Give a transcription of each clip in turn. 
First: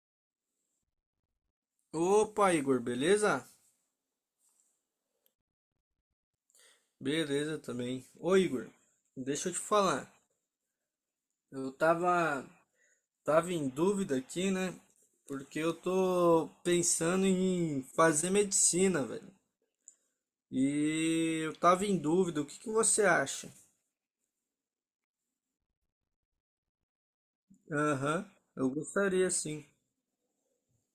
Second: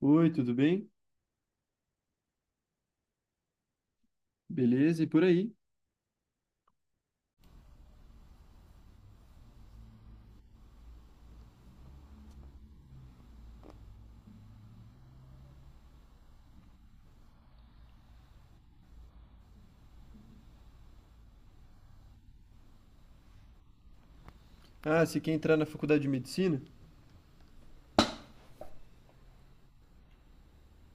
Oi, tudo bem? Opa, Igor, beleza? Beleza, e por aí? Beleza também. Ô, Igor, deixa eu te falar. Eu tava em dúvida aqui, né? Porque eu tô pensando em fazer medicina, velho. E eu tava em dúvida, o que que você acha? Ah, você quer entrar na faculdade de medicina? Aham, eu gostaria sim.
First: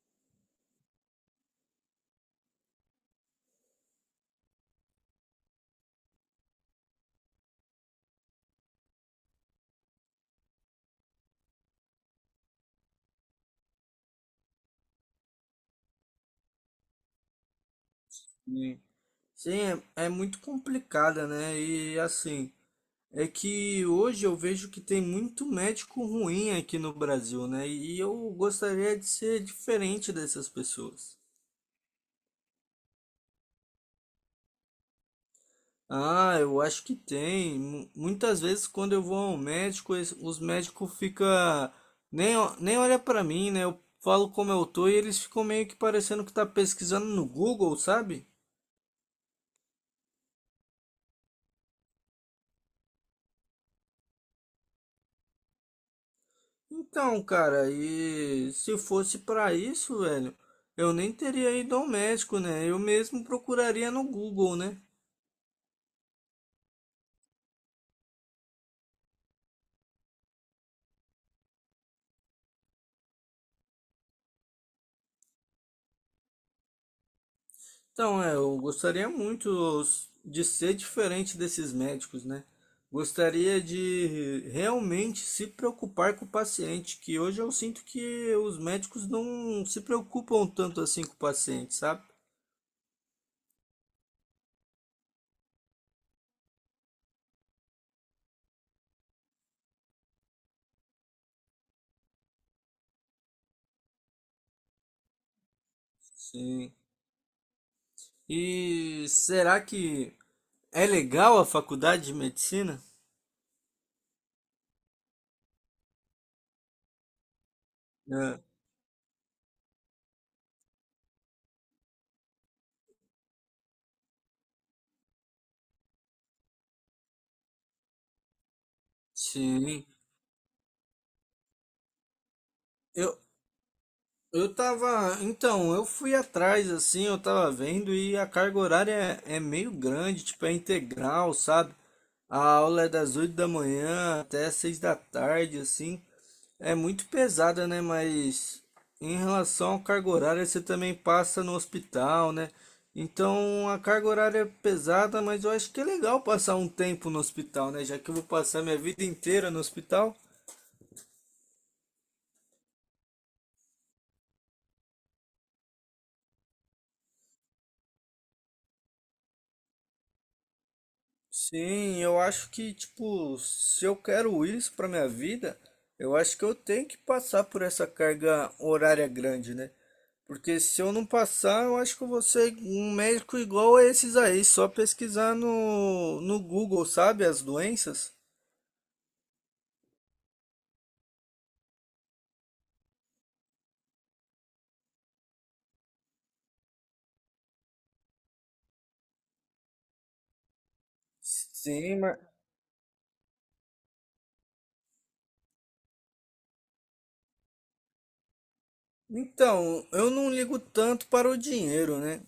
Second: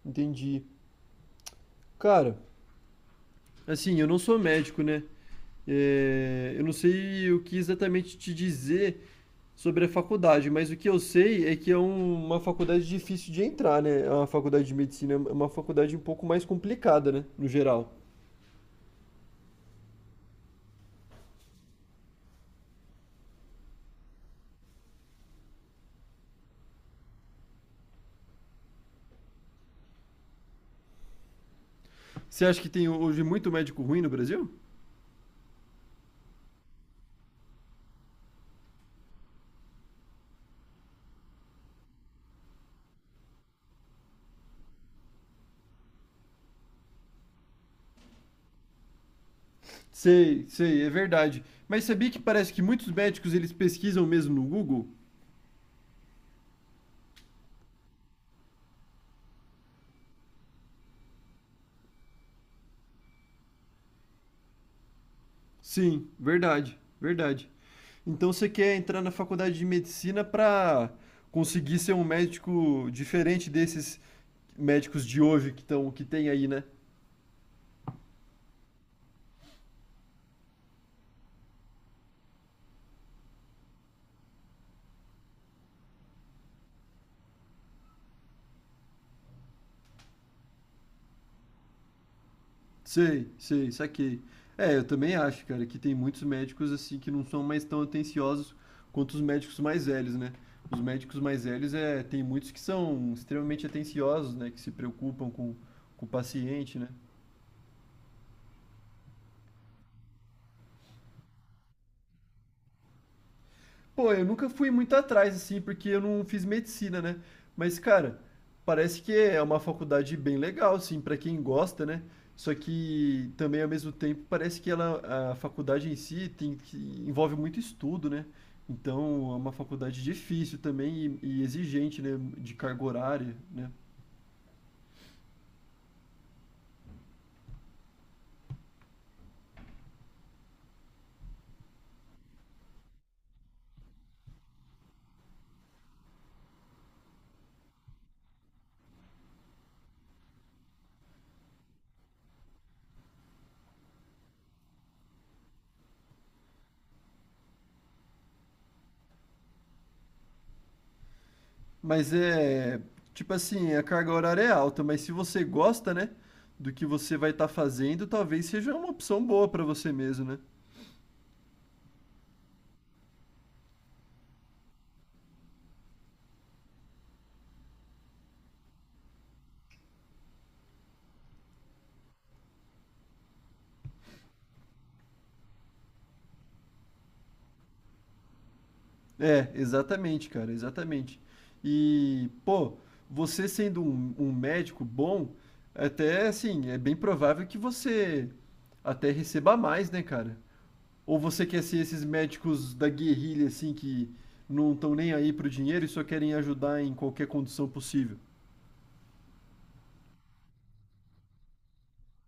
Entendi. Cara, assim, eu não sou médico, né? É, eu não sei o que exatamente te dizer sobre a faculdade, mas o que eu sei é que uma faculdade difícil de entrar, né? A faculdade de medicina é uma faculdade um pouco mais complicada, né? No geral. Sim, Sim, é muito complicada, né? E assim, é que hoje eu vejo que tem muito médico ruim aqui no Brasil, né? E eu gostaria de ser diferente dessas pessoas. Você acha que tem hoje muito médico ruim no Brasil? Ah, eu acho que tem. Muitas vezes quando eu vou ao médico, os médicos ficam. Nem olha pra mim, né? Eu falo como eu tô e eles ficam meio que parecendo que tá pesquisando no Google, sabe? Sei, sei, é verdade. Mas sabia que parece que muitos médicos eles pesquisam mesmo no Google? Então, cara, e se fosse pra isso, velho, eu nem teria ido ao médico, né? Eu mesmo procuraria no Google, né? Sim, verdade, verdade. Então você quer entrar na faculdade de medicina para conseguir ser um médico diferente desses médicos de hoje que tem aí, né? Então, é, eu gostaria muito de ser diferente desses médicos, né? Gostaria de realmente se preocupar com o paciente, que hoje eu sinto que os médicos não se preocupam tanto assim com o paciente, sabe? Sei, sei, saquei. É, eu também acho, cara, que tem muitos médicos assim que não são mais tão atenciosos quanto os médicos mais velhos, né? Os médicos mais velhos é, tem muitos que são extremamente atenciosos, né? Que se preocupam com o Sim. paciente, né? E será que é legal a faculdade de medicina? Pô, eu nunca fui muito atrás, assim, porque eu não fiz medicina, né? Mas, cara, É, parece que é uma faculdade bem legal, assim, pra quem gosta, né? Só que também, ao mesmo tempo, parece que ela, a faculdade em si envolve muito estudo, né? Então, é uma sim. faculdade difícil também e exigente, né? De carga Eu, horária, né? Eu tava, então, eu fui atrás assim, eu tava vendo e a carga horária é meio grande, tipo, é integral, sabe? A aula é das 8 da manhã até 6 da tarde, assim. É muito pesada, né? Mas em relação à carga horária, você também passa no hospital, né? Então a carga horária é pesada, mas eu acho que é legal passar um tempo no hospital, né? Já que eu vou passar minha vida inteira no hospital. Mas é, tipo assim, a carga horária é alta, mas se você gosta, né? Do que você vai estar fazendo, talvez seja uma opção boa pra você mesmo, né? Sim, eu acho que, tipo, se eu quero isso para minha vida, eu acho que eu tenho que passar por essa carga horária grande, né? Porque se eu não passar, eu acho que eu vou ser um médico igual a esses aí, só pesquisar no Google, sabe, as doenças. É, exatamente, cara, exatamente. E, pô, você sendo um médico bom, até assim, é bem provável que você até receba mais, né, cara? Ou você quer ser Sim, esses mas... médicos da guerrilha, assim, que não estão nem aí pro dinheiro e só querem ajudar em qualquer condição possível? Então, eu não ligo tanto para o dinheiro, né?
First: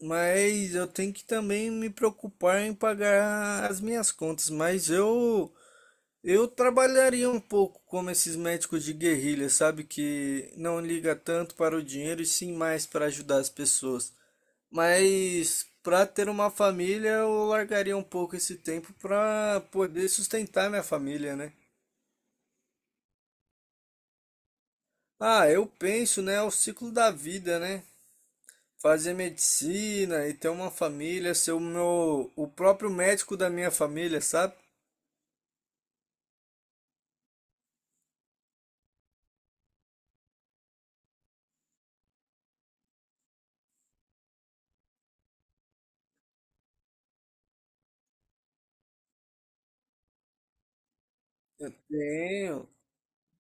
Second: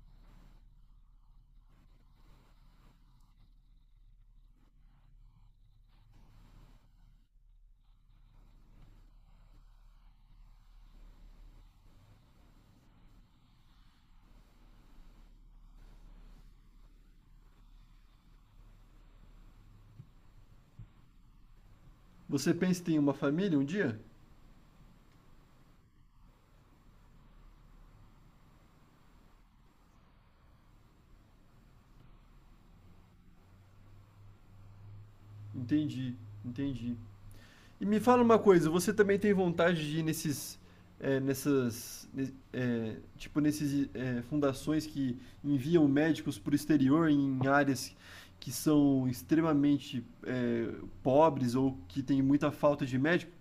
Mas eu tenho que também me preocupar em pagar as minhas contas. Mas eu trabalharia um pouco como esses médicos de guerrilha, sabe? Que não liga tanto para o dinheiro e sim mais para ajudar as pessoas. Mas para ter uma família, eu largaria um pouco esse tempo para poder sustentar minha família, né? Você pensa em ter uma família um dia? Ah, eu penso, né? É o ciclo da vida, né? Fazer medicina e ter uma família, ser o meu, o próprio médico da minha família, sabe? Entendi, entendi. E me fala uma coisa, você também tem vontade de ir nesses, eh, nessas, ne- eh, tipo nesses eh, fundações que enviam médicos para o exterior em áreas que são extremamente pobres ou que tem muita Tenho. falta de médico?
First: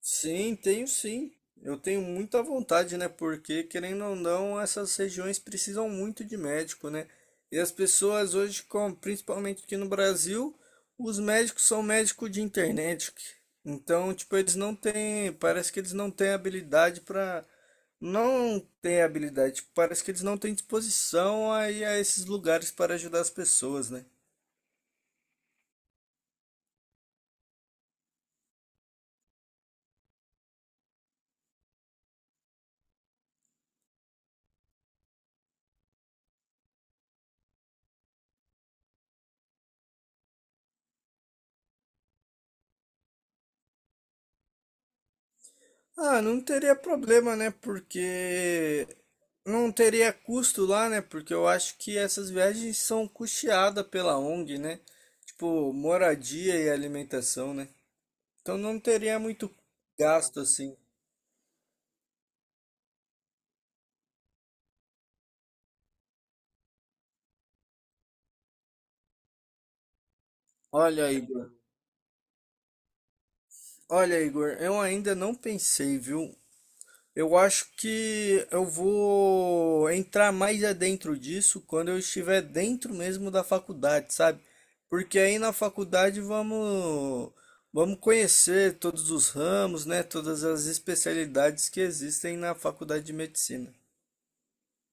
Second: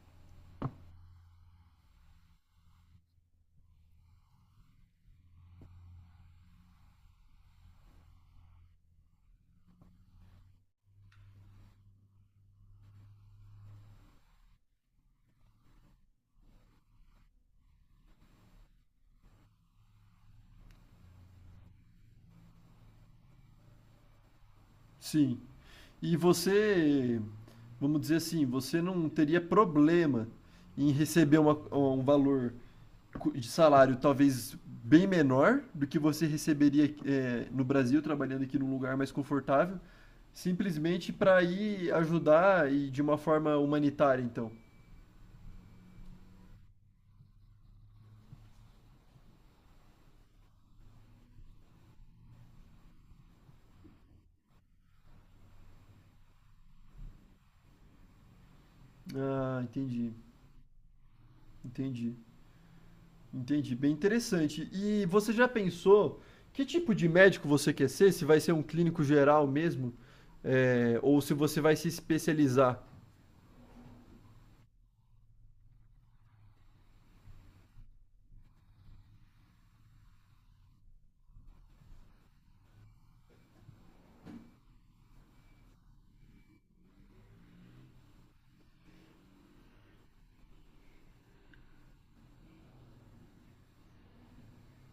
Sim, tenho sim. Eu tenho muita vontade, né? Porque, querendo ou não, essas regiões precisam muito de médico, né? E as pessoas hoje, principalmente aqui no Brasil, os médicos são médicos de internet. Então, tipo, eles não têm, parece que eles não têm habilidade para, não têm habilidade, tipo, parece que eles não têm disposição a ir a esses lugares para ajudar as pessoas, né? Sim. E você, vamos dizer assim, você não teria problema em receber um valor de salário talvez bem menor do que você receberia é, no Brasil, trabalhando aqui num lugar mais confortável, simplesmente para ir ajudar e de uma forma humanitária, então. Ah, não teria problema, né? Porque não teria custo lá, né? Porque eu acho que essas viagens são custeadas pela ONG, né? Tipo, moradia e alimentação, né? Então não teria muito Ah, entendi, gasto assim. entendi, entendi. Bem interessante. E você já pensou que tipo de médico você quer ser? Se vai ser um clínico geral mesmo? É, Olha, ou se Igor. você vai se especializar? Olha, Igor, eu ainda não pensei, viu? Eu acho que eu vou entrar mais adentro disso quando eu estiver dentro mesmo da faculdade, sabe? Porque aí na faculdade vamos conhecer todos os ramos, né? Todas as especialidades que existem na faculdade de medicina.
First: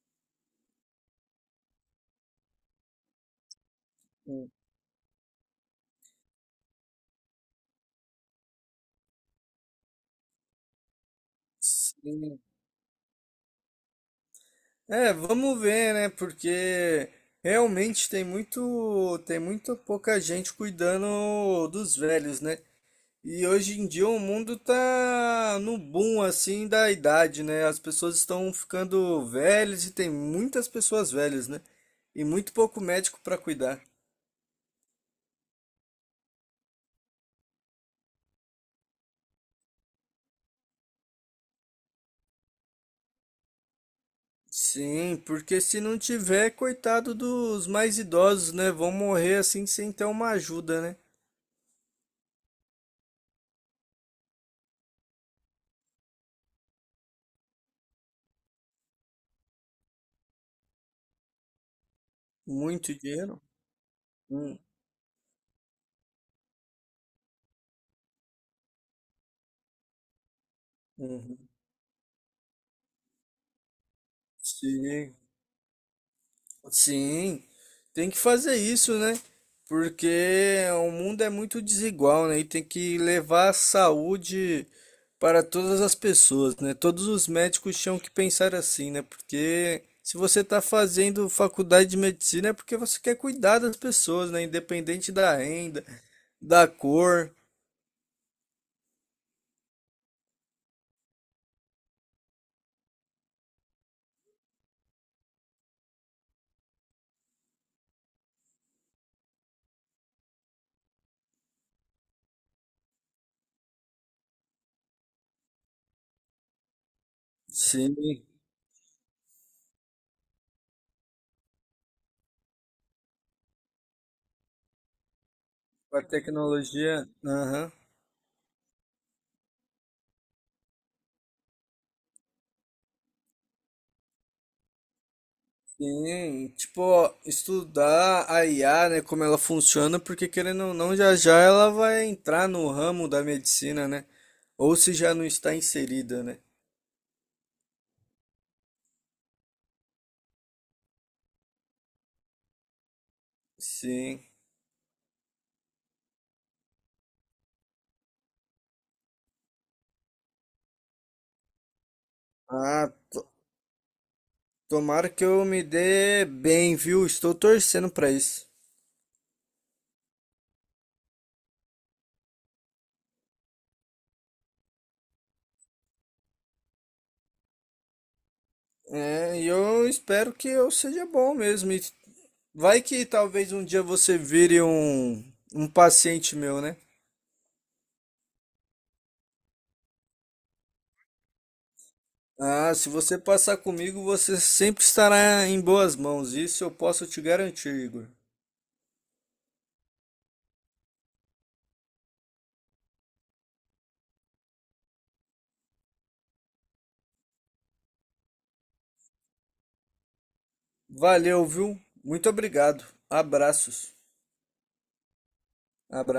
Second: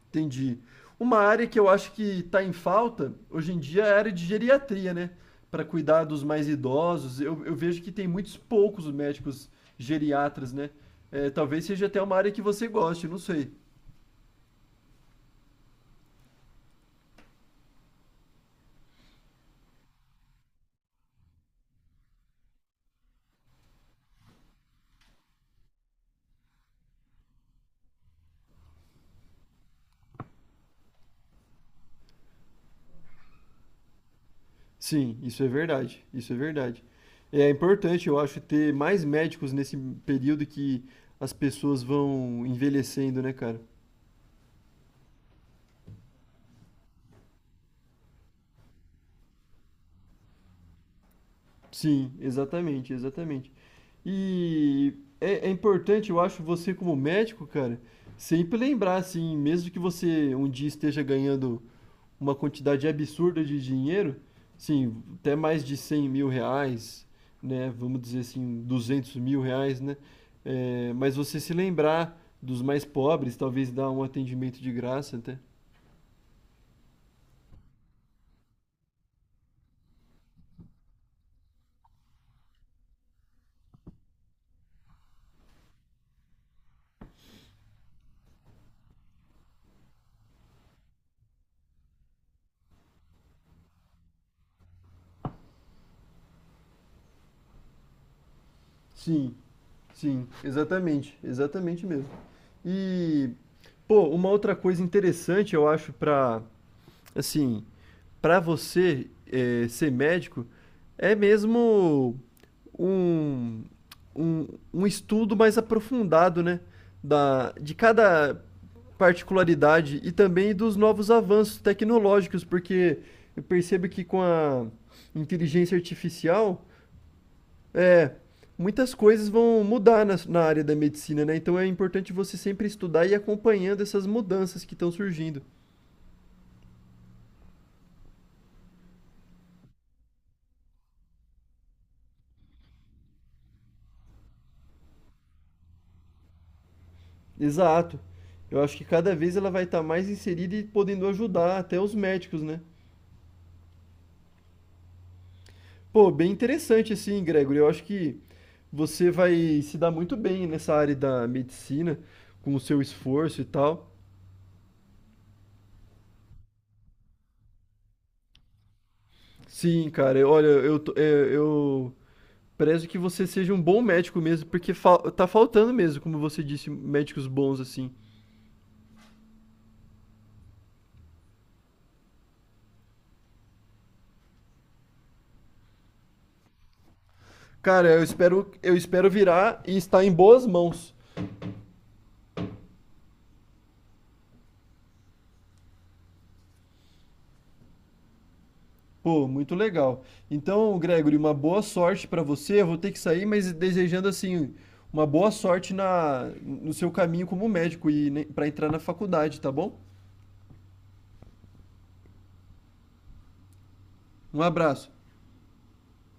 Entendi. Uma área que eu acho que está em falta hoje em dia é a área de Hum, geriatria, né? Para cuidar dos mais idosos. Eu vejo que tem muitos poucos médicos geriatras, né? É, talvez seja até uma área Sim. que você goste, não sei. É, vamos ver, né? Porque realmente tem muito pouca gente cuidando dos velhos, né? E hoje em dia o mundo tá no boom assim da idade, né? As pessoas estão ficando velhas e tem muitas pessoas velhas, né? E muito pouco médico para cuidar. Sim, isso é verdade. Isso é verdade. É importante, eu acho, ter mais médicos nesse período que as pessoas vão envelhecendo, né, cara? Sim, porque se não tiver, coitado dos mais idosos, né? Vão morrer assim sem ter uma ajuda, né? Sim, exatamente, exatamente. E é importante, eu acho, você como médico, cara, sempre lembrar, assim, mesmo que você um dia esteja ganhando uma quantidade Muito dinheiro. absurda de dinheiro, Hum, sim, até mais de R$ 100.000, né? Vamos dizer assim, R$ 200.000, né? É, mas uhum. você se lembrar dos mais pobres, talvez dar um atendimento de Sim. graça até. Sim, tem que fazer isso, né? Porque o mundo é muito desigual, né? E tem que levar a saúde para todas as pessoas, né? Todos os médicos tinham que pensar assim, né? Porque se você está fazendo faculdade de medicina é porque você quer cuidar das pessoas, né? Independente da renda, da cor. Sim, sim, exatamente, exatamente mesmo. E, pô, uma outra coisa interessante, eu acho, pra, assim, pra você ser médico, é mesmo um, um, um estudo mais aprofundado, né? De Sim, cada particularidade e também dos novos avanços tecnológicos, porque eu percebo que com a inteligência com a artificial tecnologia. Aham. é, muitas coisas vão mudar na área da medicina, né? Então é importante você sempre estudar e ir acompanhando essas mudanças que estão surgindo. Sim, tipo, estudar a IA, né, como ela funciona, porque querendo ou não, já já ela vai entrar no ramo da medicina, né? Ou se já não está inserida, né? Exato. Eu acho que cada vez ela vai estar mais inserida e podendo ajudar até os médicos, né? Sim. Pô, bem interessante assim, Gregory. Eu acho que você vai se dar muito bem nessa área da medicina, com o seu Ah, to- esforço e tal. Tomara que eu me dê bem, viu? Estou torcendo para isso. Sim, cara. Olha, é, eu prezo que você seja um bom médico mesmo, porque fal tá faltando mesmo, como você disse, médicos bons assim. É, e eu espero que eu seja bom mesmo. E vai que talvez um dia você vire um paciente meu, né? Cara, eu espero virar e estar em boas mãos. Ah, se você passar comigo, você sempre estará em boas mãos. Isso eu posso te garantir, Igor. Pô, muito legal. Então, Gregory, uma boa sorte pra você. Eu vou ter que sair, mas desejando assim uma boa sorte no seu caminho como médico e né, para entrar na faculdade, tá bom? Valeu, viu? Muito obrigado. Abraços. Um abraço. Abraços.